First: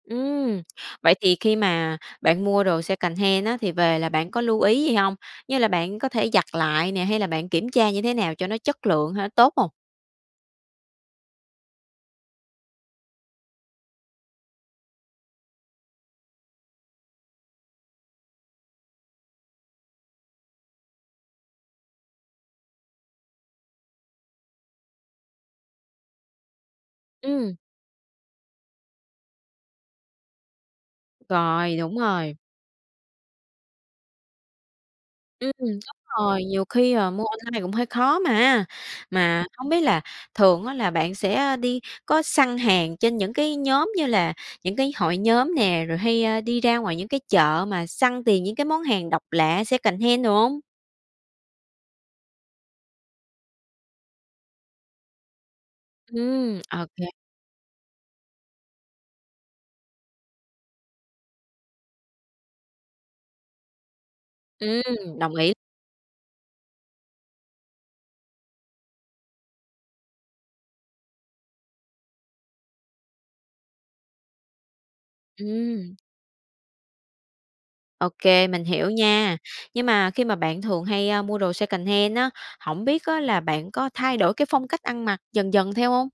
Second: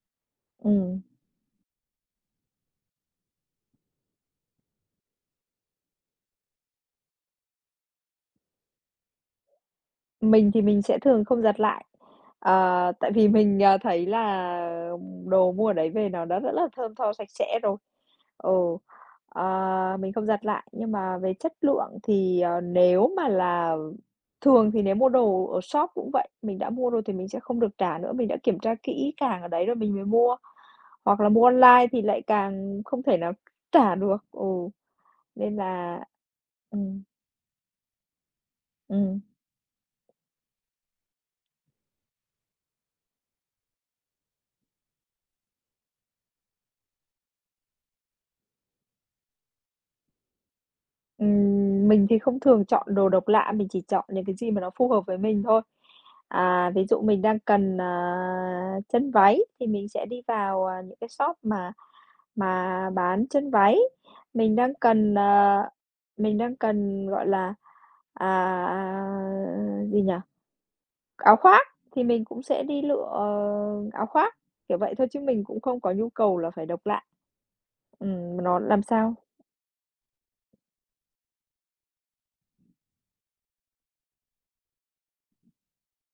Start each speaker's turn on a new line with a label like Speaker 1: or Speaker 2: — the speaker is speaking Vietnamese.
Speaker 1: Ừm,
Speaker 2: Ừm.
Speaker 1: vậy thì khi mà bạn mua đồ secondhand á thì về là bạn có lưu ý gì hông? Như là bạn có thể giặt lại nè, hay là bạn kiểm tra như thế nào cho nó chất lượng hay nó tốt hông?
Speaker 2: Mình thì mình sẽ thường không giặt lại, ờ, tại vì mình, à, thấy là đồ mua ở đấy về nó đã rất là thơm tho sạch sẽ rồi. Ừ, ờ, mình không giặt lại, nhưng mà về chất lượng thì, ờ, nếu mà là, thường thì nếu mua đồ ở shop cũng vậy, mình đã mua rồi thì mình sẽ
Speaker 1: Ừm.
Speaker 2: không được trả nữa, mình đã kiểm tra kỹ càng ở đấy rồi mình mới mua. Hoặc là mua
Speaker 1: Rồi,
Speaker 2: online
Speaker 1: đúng
Speaker 2: thì lại
Speaker 1: rồi!
Speaker 2: càng không thể nào trả được. Ừ,
Speaker 1: Ừm,
Speaker 2: nên
Speaker 1: đúng
Speaker 2: là
Speaker 1: rồi, nhiều khi,
Speaker 2: ừm.
Speaker 1: ờ, mua online cũng hơi khó mà.
Speaker 2: Ừm.
Speaker 1: Mà hông biết là thường á là bạn sẽ, à, đi có săn hàng trên những cái nhóm như là những cái hội nhóm nè, rồi hay, a, đi ra ngoài những cái chợ mà săn tìm những cái món hàng độc lạ, secondhand đồ hông?
Speaker 2: Ừm, mình thì không thường chọn đồ độc lạ, mình chỉ chọn những cái gì mà nó phù hợp với mình thôi.
Speaker 1: Ừm,
Speaker 2: À, ví dụ
Speaker 1: ok.
Speaker 2: mình đang cần, à, chân váy thì mình sẽ đi vào, à, những cái shop mà mà bán chân váy. Mình đang cần,
Speaker 1: Ừm, đồng ý.
Speaker 2: à, mình đang cần, gọi là, à, à, gì nhỉ, áo khoác thì mình cũng sẽ đi lựa, ờ, áo khoác, kiểu, vậy thôi chứ mình cũng không có
Speaker 1: Ừm.
Speaker 2: nhu cầu là phải độc lạ.
Speaker 1: Ok,
Speaker 2: Ừm, mà nó
Speaker 1: mình
Speaker 2: làm
Speaker 1: hiểu
Speaker 2: sao
Speaker 1: nha. Nhưng mà khi mà bạn thường hay, a, mua đồ secondhand á, hổng biết á là bạn có thay đổi cái phong cách ăn mặc dần dần theo hông?